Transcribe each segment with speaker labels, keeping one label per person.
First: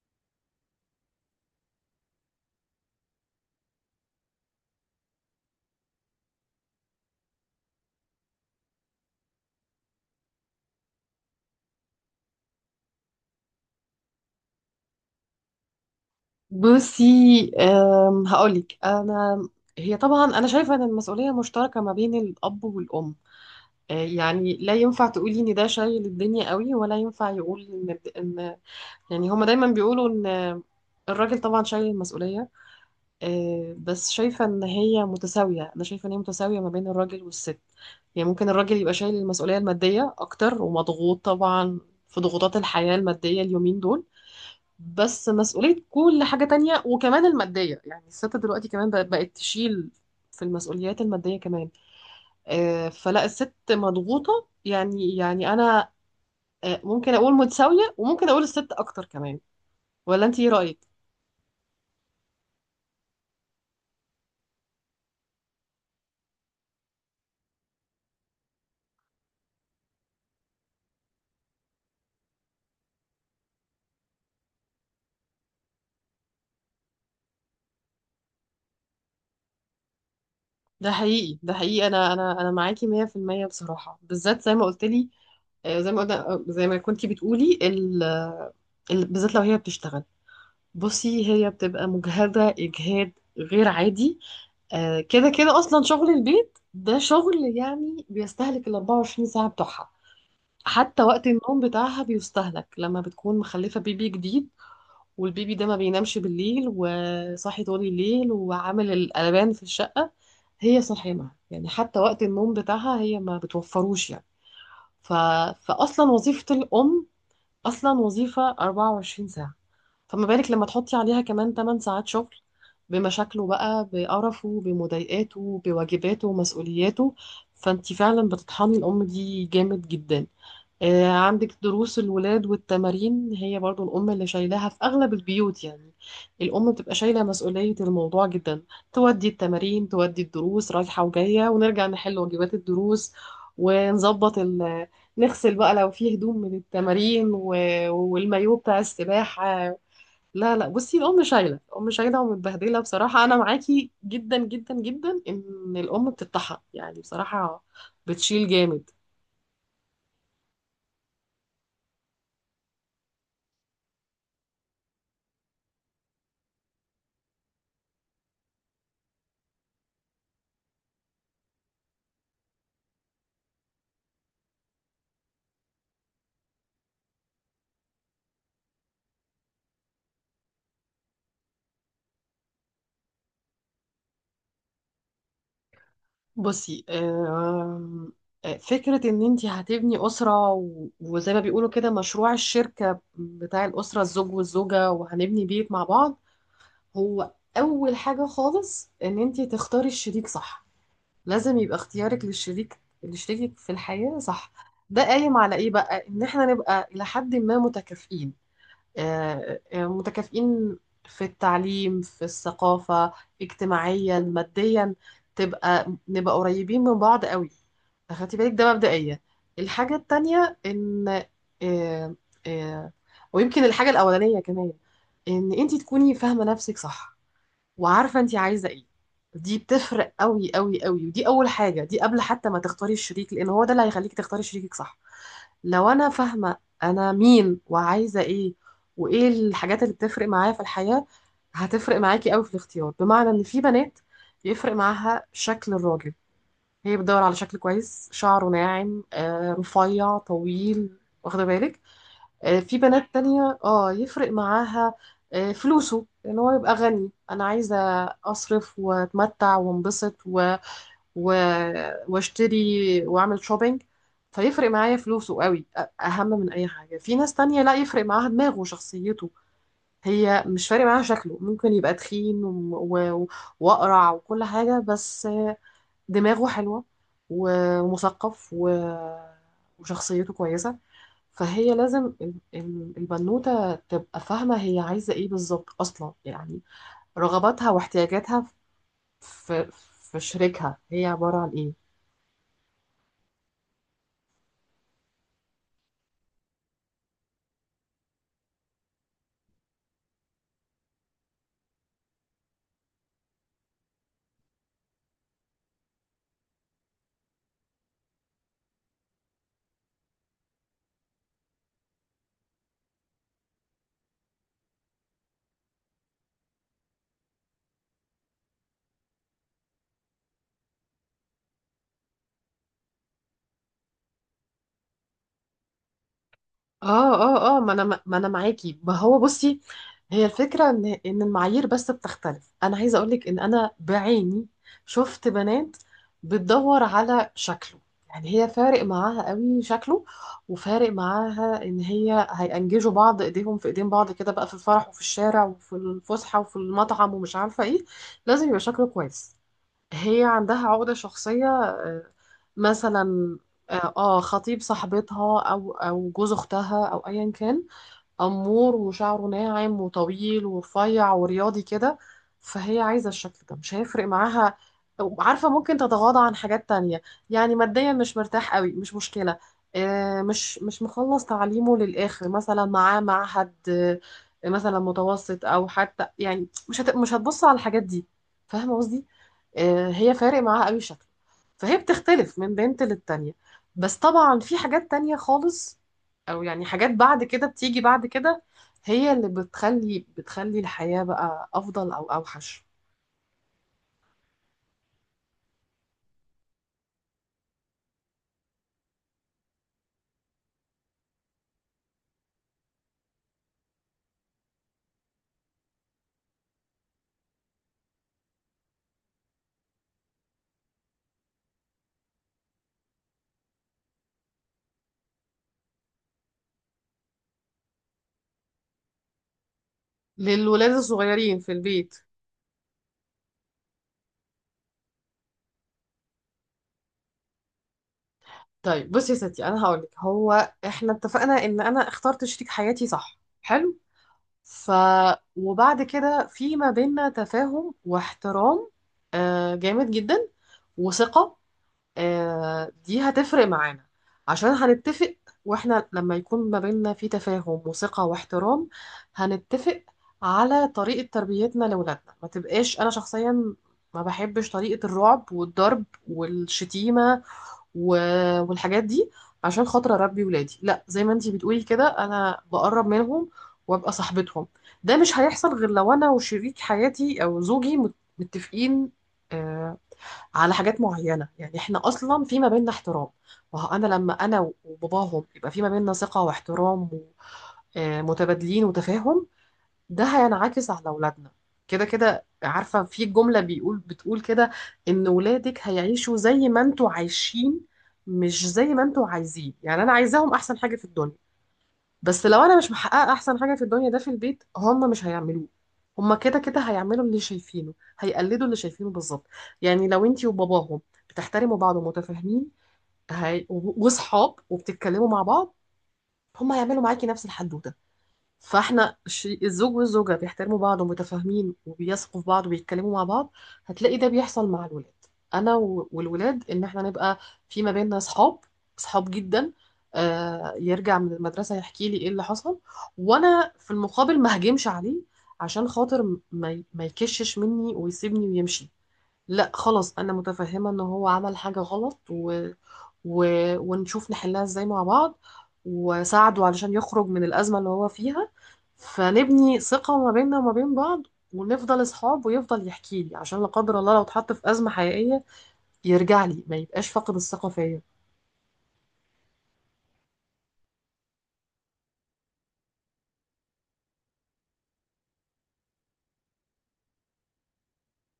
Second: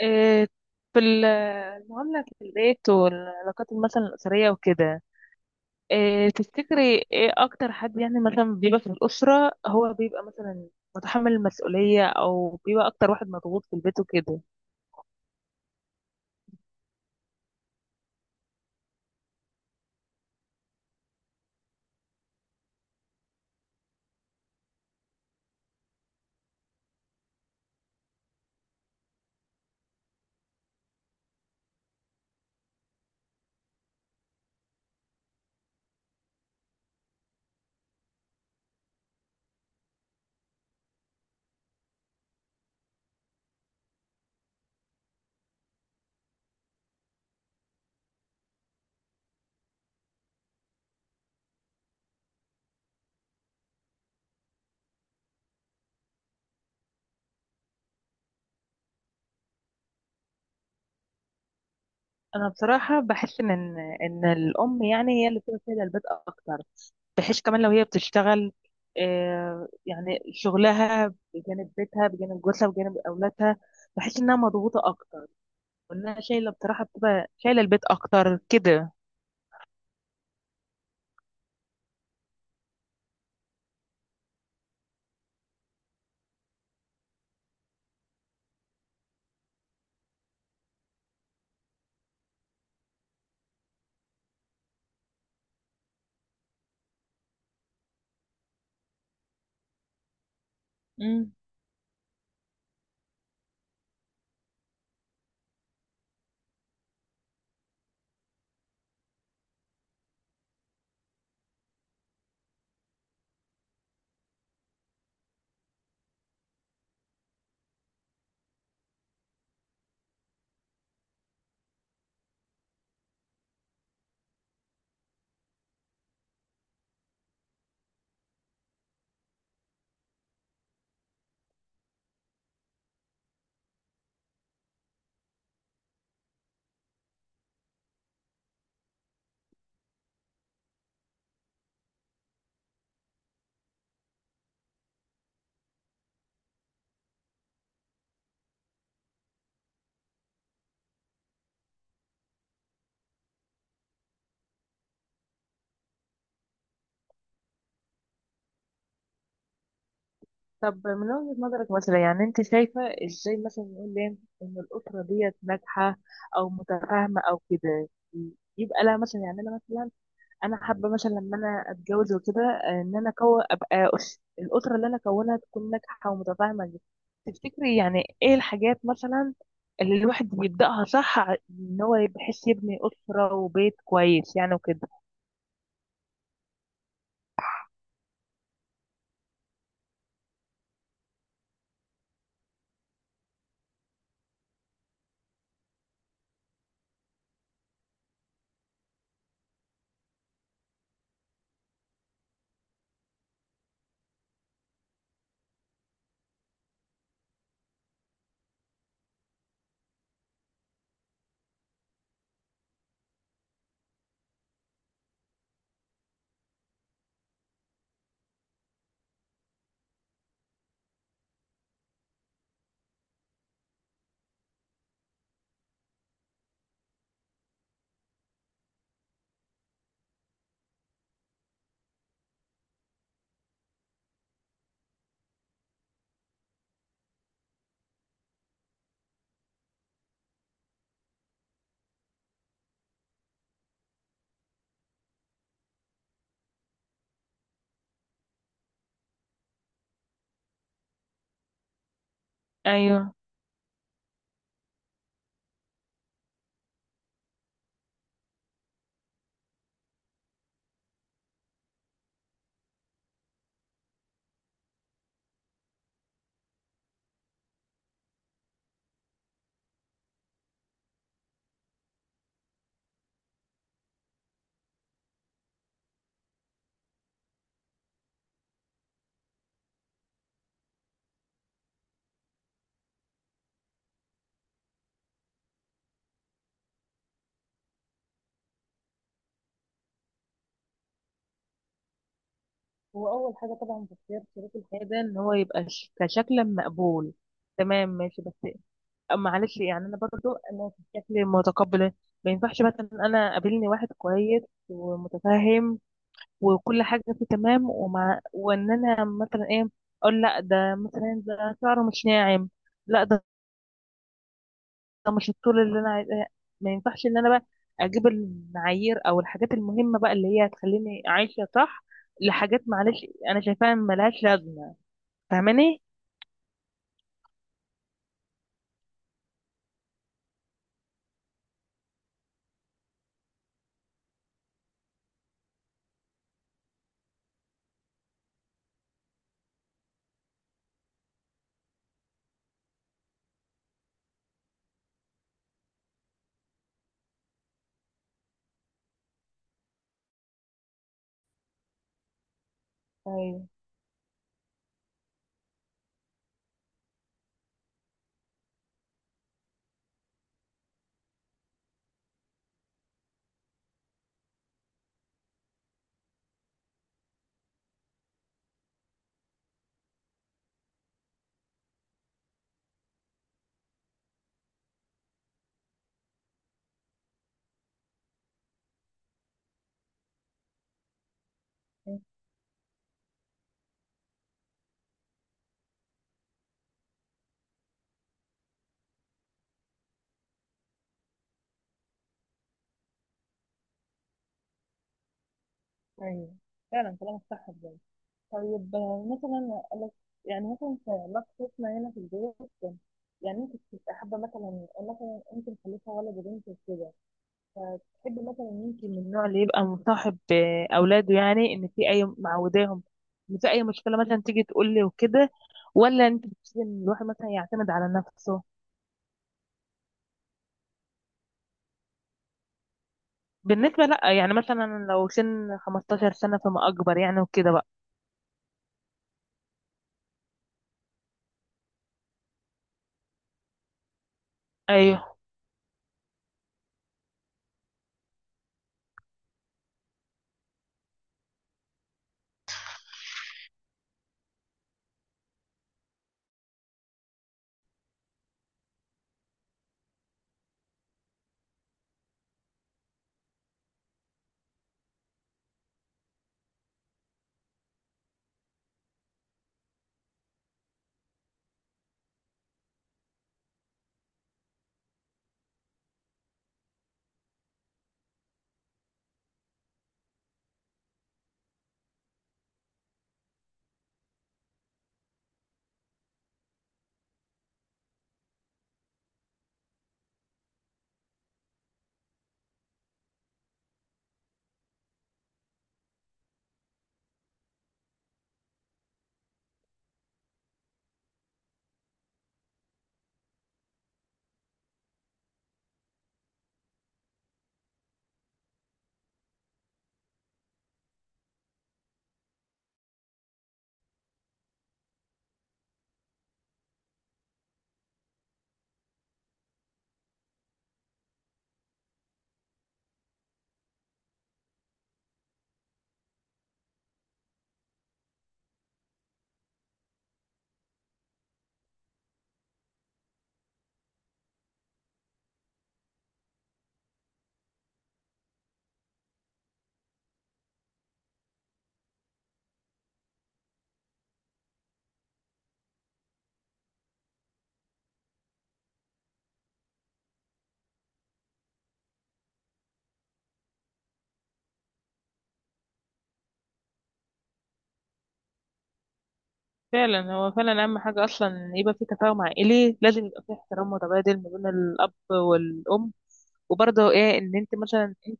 Speaker 1: إيه، في المعاملة في البيت والعلاقات مثلا الأسرية وكده. إيه، تفتكري ايه أكتر حد يعني مثلا بيبقى في الأسرة، هو بيبقى مثلا متحمل المسؤولية أو بيبقى أكتر واحد مضغوط في البيت وكده.
Speaker 2: بصي، هقولك انا. هي طبعا انا شايفه ان المسؤوليه مشتركه ما بين الاب والام. يعني لا ينفع تقولي ان ده شايل الدنيا قوي، ولا ينفع يقول ان يعني هما دايما بيقولوا ان الراجل طبعا شايل المسؤوليه. بس شايفه ان هي متساويه، انا شايفه ان هي متساويه ما بين الراجل والست. يعني ممكن الراجل يبقى شايل المسؤوليه الماديه اكتر، ومضغوط طبعا في ضغوطات الحياه الماديه اليومين دول. بس مسؤولية كل حاجة تانية وكمان المادية، يعني الست دلوقتي كمان بقت تشيل في المسؤوليات المادية كمان. فلا الست مضغوطة، يعني أنا. ممكن أقول متساوية، وممكن أقول الست أكتر كمان. ولا أنت إيه رأيك؟
Speaker 1: انا بصراحه بحس ان إن الام يعني هي اللي بتبقى شايله البيت اكتر، بحيث كمان لو هي بتشتغل، يعني شغلها بجانب بيتها بجانب جوزها بجانب اولادها، بحس انها مضغوطه اكتر، وانها شايله، بصراحه بتبقى شايله البيت اكتر كده.
Speaker 2: ده حقيقي ده حقيقي، أنا معاكي 100% بصراحة، بالذات زي ما قلت لي. زي ما قلنا، زي ما كنتي بتقولي بالذات لو هي بتشتغل. بصي هي بتبقى مجهدة إجهاد غير عادي. كده كده اصلا شغل البيت ده شغل، يعني بيستهلك ال 24 ساعة بتوعها. حتى وقت
Speaker 1: امم.
Speaker 2: النوم بتاعها بيستهلك لما بتكون مخلفة بيبي جديد، والبيبي ده ما بينامش بالليل وصاحي طول الليل وعامل القلبان في الشقة. هي صاحمة، يعني حتى وقت النوم بتاعها هي ما بتوفروش يعني. ف... فأصلا وظيفة الأم أصلا وظيفة 24 ساعة، فما بالك لما تحطي عليها كمان 8 ساعات شغل بمشاكله بقى، بقرفه بمضايقاته بواجباته ومسؤولياته. فانت فعلا بتطحني الأم دي جامد جدا. عندك دروس الولاد والتمارين، هي برضو الأم اللي شايلاها في أغلب البيوت يعني. الأم بتبقى شايلة مسؤولية الموضوع جدا. تودي التمارين، تودي الدروس، رايحة وجاية، ونرجع نحل واجبات الدروس، ونظبط نغسل بقى لو فيه هدوم من التمارين والمايو بتاع السباحة. لا لا بصي، الأم شايلة، الأم شايلة ومتبهدلة بصراحة. أنا معاكي جدا جدا جدا إن الأم بتتطحن يعني بصراحة، بتشيل جامد.
Speaker 1: طب من وجهه نظرك مثلا يعني انت شايفه ازاي، مثلا نقول ليه ان الاسره ديت ناجحه او متفاهمه او كده؟ يبقى لها مثلا، يعني انا مثلا انا حابه مثلا لما انا اتجوز وكده، ان انا الاسره اللي انا اكونها تكون ناجحه ومتفاهمه دي. تفتكري يعني ايه الحاجات مثلا اللي الواحد بيبداها صح، ان هو بحيث يبني اسره وبيت كويس يعني وكده؟
Speaker 2: بصي فكرة إن أنتي هتبني أسرة وزي ما بيقولوا كده، مشروع الشركة بتاع الأسرة، الزوج والزوجة، وهنبني بيت مع بعض. هو أول حاجة خالص إن أنتي تختاري الشريك صح. لازم يبقى اختيارك للشريك، لشريكك في الحياة صح. ده قايم على إيه بقى؟ إن إحنا نبقى إلى حد ما متكافئين. متكافئين في التعليم، في الثقافة، اجتماعيا، ماديا، تبقى نبقى قريبين من بعض قوي. خدتي بالك؟ ده مبدئيا. الحاجة التانية ان آه، آه، ويمكن الحاجة الأولانية كمان، ان انت تكوني فاهمة نفسك صح، وعارفة انت عايزة ايه. دي بتفرق قوي قوي قوي، ودي اول حاجة، دي قبل حتى ما تختاري الشريك، لان هو ده اللي هيخليك تختاري شريكك صح. لو انا فاهمه انا مين وعايزه ايه، وايه الحاجات اللي بتفرق معايا في الحياه، هتفرق معاكي قوي في الاختيار. بمعنى ان في بنات يفرق معاها شكل الراجل، هي بتدور على شكل كويس، شعره ناعم، رفيع طويل، واخده بالك. في
Speaker 1: ايوه.
Speaker 2: بنات تانية اه يفرق معاها فلوسه، ان هو يبقى غني. انا عايزه اصرف واتمتع وانبسط واشتري واعمل شوبينج. فيفرق معايا فلوسه قوي، اهم من اي حاجه. في ناس تانية لا، يفرق معاها دماغه وشخصيته، هي مش فارق معاها شكله. ممكن يبقى تخين واقرع وكل حاجه، بس دماغه حلوه ومثقف وشخصيته كويسه. فهي لازم البنوته تبقى فاهمه هي عايزه ايه بالظبط اصلا، يعني رغباتها واحتياجاتها في في شريكها هي عباره عن ايه.
Speaker 1: هو اول حاجه طبعا في اختيار شريك الحياه ده ان هو يبقى كشكلا مقبول، تمام ماشي. بس معلش يعني انا برضو انا في شكل متقبل. ما ينفعش مثلا انا قابلني واحد كويس ومتفاهم وكل حاجه فيه تمام، ومع وان انا مثلا ايه، اقول لا ده مثلا ده شعره مش ناعم، لا ده ده مش الطول اللي انا عايزاه. ما ينفعش ان انا بقى اجيب المعايير او الحاجات المهمه بقى اللي هي هتخليني عايشه صح لحاجات، معلش، انا شايفاها ملهاش لازمه. فاهماني؟
Speaker 2: اه ما انا معاكي. ما هو بصي، هي الفكره ان المعايير بس بتختلف. انا عايزه اقولك ان انا بعيني شفت بنات بتدور على شكله، يعني هي فارق معاها قوي شكله، وفارق معاها ان هي هينجزوا بعض ايديهم في ايدين بعض كده بقى، في الفرح وفي الشارع وفي الفسحه وفي المطعم ومش عارفه ايه. لازم يبقى شكله كويس، هي عندها عقدة شخصية. مثلا
Speaker 1: ايوه.
Speaker 2: خطيب صاحبتها او جوز اختها او ايا كان، امور وشعره ناعم وطويل ورفيع ورياضي كده، فهي عايزه الشكل ده. مش هيفرق معاها، عارفه، ممكن تتغاضى عن حاجات تانية. يعني ماديا مش مرتاح قوي، مش مشكله. مش مخلص تعليمه للاخر مثلا، معاه معهد مثلا متوسط، او حتى يعني مش هتبص على الحاجات دي. فاهمه قصدي؟ هي فارق معاها قوي شكل، فهي بتختلف من بنت للتانية. بس طبعا في حاجات تانية خالص، او يعني حاجات بعد كده بتيجي بعد كده، هي اللي بتخلي الحياة بقى افضل او اوحش.
Speaker 1: ايوه، فعلا كلامك صح بجد. طيب مثلا أقول لك، يعني مثلا في علاقتنا هنا في البيت، يعني انت كنت حابه مثلا، مثلا انت مخلفه ولد وبنت وكده، تحب مثلا انت من النوع اللي يبقى مصاحب اولاده، يعني ان في اي معوداهم، ان في اي مشكله مثلا تيجي تقول لي وكده، ولا انت بتحب ان الواحد مثلا يعتمد على نفسه؟
Speaker 2: للولاد الصغيرين في البيت،
Speaker 1: بالنسبه لا، يعني مثلا لو سن 15 سنه فما اكبر يعني وكده بقى.
Speaker 2: طيب بصي يا ستي، انا هقولك. هو احنا اتفقنا ان انا اخترت شريك حياتي صح، حلو. ف
Speaker 1: ايوه
Speaker 2: وبعد كده في ما بيننا تفاهم واحترام جامد جدا، وثقة. دي هتفرق معانا عشان هنتفق. واحنا لما يكون ما بيننا في تفاهم وثقة واحترام، هنتفق على طريقة تربيتنا لأولادنا. ما تبقاش أنا شخصيا ما بحبش طريقة الرعب والضرب والشتيمة والحاجات دي عشان خاطر أربي ولادي. لا، زي ما انتي بتقولي كده، أنا بقرب منهم وأبقى صاحبتهم. ده مش هيحصل غير لو أنا وشريك حياتي أو زوجي متفقين آه، على حاجات معينة. يعني احنا اصلا في ما بيننا احترام. وانا لما انا وباباهم يبقى في ما بيننا ثقة واحترام متبادلين وتفاهم، ده هينعكس على اولادنا. كده كده عارفة، في جملة بيقول بتقول كده، ان ولادك هيعيشوا زي ما انتوا عايشين، مش زي ما انتوا عايزين. يعني انا عايزاهم احسن حاجة في الدنيا، بس لو انا مش محققه احسن حاجه في الدنيا ده في البيت، هم مش هيعملوه. هم كده كده هيعملوا اللي شايفينه، هيقلدوا اللي شايفينه بالظبط. يعني لو انتي وباباهم بتحترموا بعض ومتفاهمين وصحاب وبتتكلموا مع بعض، هم هيعملوا معاكي نفس الحدوته. فاحنا الزوج والزوجة بيحترموا بعض ومتفاهمين وبيثقوا في بعض وبيتكلموا مع بعض، هتلاقي ده بيحصل مع الولاد. انا والولاد، ان احنا نبقى في ما بيننا صحاب، صحاب جدا. آه يرجع من المدرسة يحكي لي ايه اللي حصل، وانا في المقابل ما هجمش عليه عشان خاطر ما ما يكشش مني ويسيبني ويمشي. لا خلاص، انا متفهمه ان هو عمل حاجه غلط و... ونشوف نحلها ازاي مع بعض، وساعده علشان يخرج من الازمه اللي هو فيها. فنبني ثقه ما بيننا وما بين بعض، ونفضل اصحاب، ويفضل يحكي لي، عشان لا قدر الله لو اتحط في ازمه حقيقيه يرجع لي، ما يبقاش فاقد الثقه فيا.
Speaker 1: فعلا، هو فعلا اهم حاجه اصلا إن يبقى في تفاهم عائلي، لازم يبقى في احترام متبادل ما بين الاب والام. وبرضه ايه، ان انت مثلا انت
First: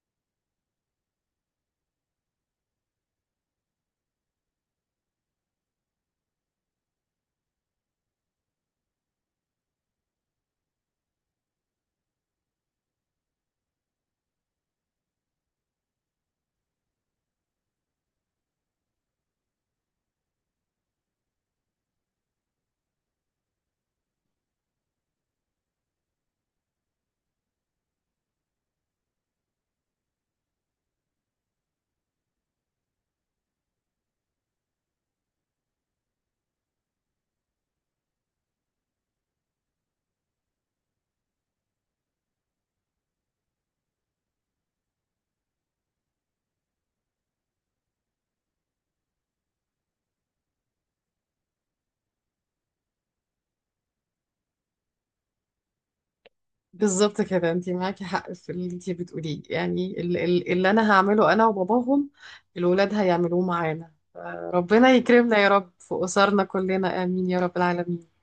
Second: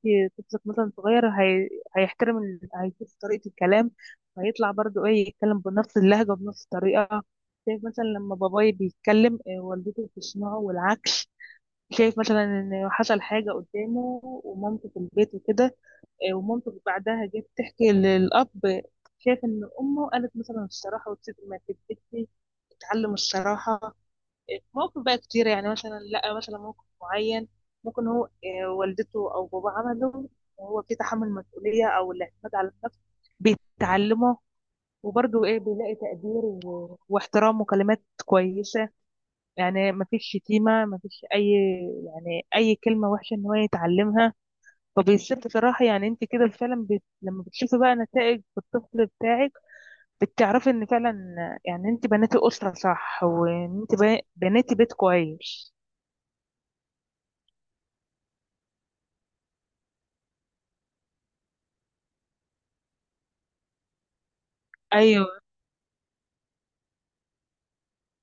Speaker 1: طفلك مثلا صغير، هيحترم، هيشوف طريقة الكلام، هيطلع برضه ايه يتكلم بنفس اللهجة بنفس الطريقة. شايف مثلا لما باباي بيتكلم، إيه، والدته بتسمعه والعكس، شايف مثلا ان حصل حاجة قدامه ومامته في البيت وكده، إيه، ومامته بعدها جت تحكي للأب، شايف ان امه قالت مثلا الصراحة وتسيب ما تكذبش، تتعلم الصراحة. مواقف بقى كتير، يعني مثلا لا مثلا موقف معين، ممكن هو والدته او باباه عمله، وهو في تحمل مسؤوليه او الاعتماد على النفس بيتعلمه. وبرضه ايه، بيلاقي تقدير واحترام وكلمات كويسه، يعني ما فيش شتيمه، ما فيش اي، يعني اي كلمه وحشه ان هو يتعلمها. فبيصير بصراحه، يعني انت كده فعلا لما بتشوفي بقى نتائج في الطفل بتاعك، بتعرفي ان فعلا يعني انت بنيتي اسره صح، وان انت بنيتي بيت كويس.
Speaker 2: بالظبط كده، انت معاكي حق في اللي انت بتقوليه. يعني اللي انا هعمله انا وباباهم الولاد هيعملوه معانا. ربنا يكرمنا
Speaker 1: أيوه.
Speaker 2: يا رب في أسرنا كلنا، آمين يا رب العالمين.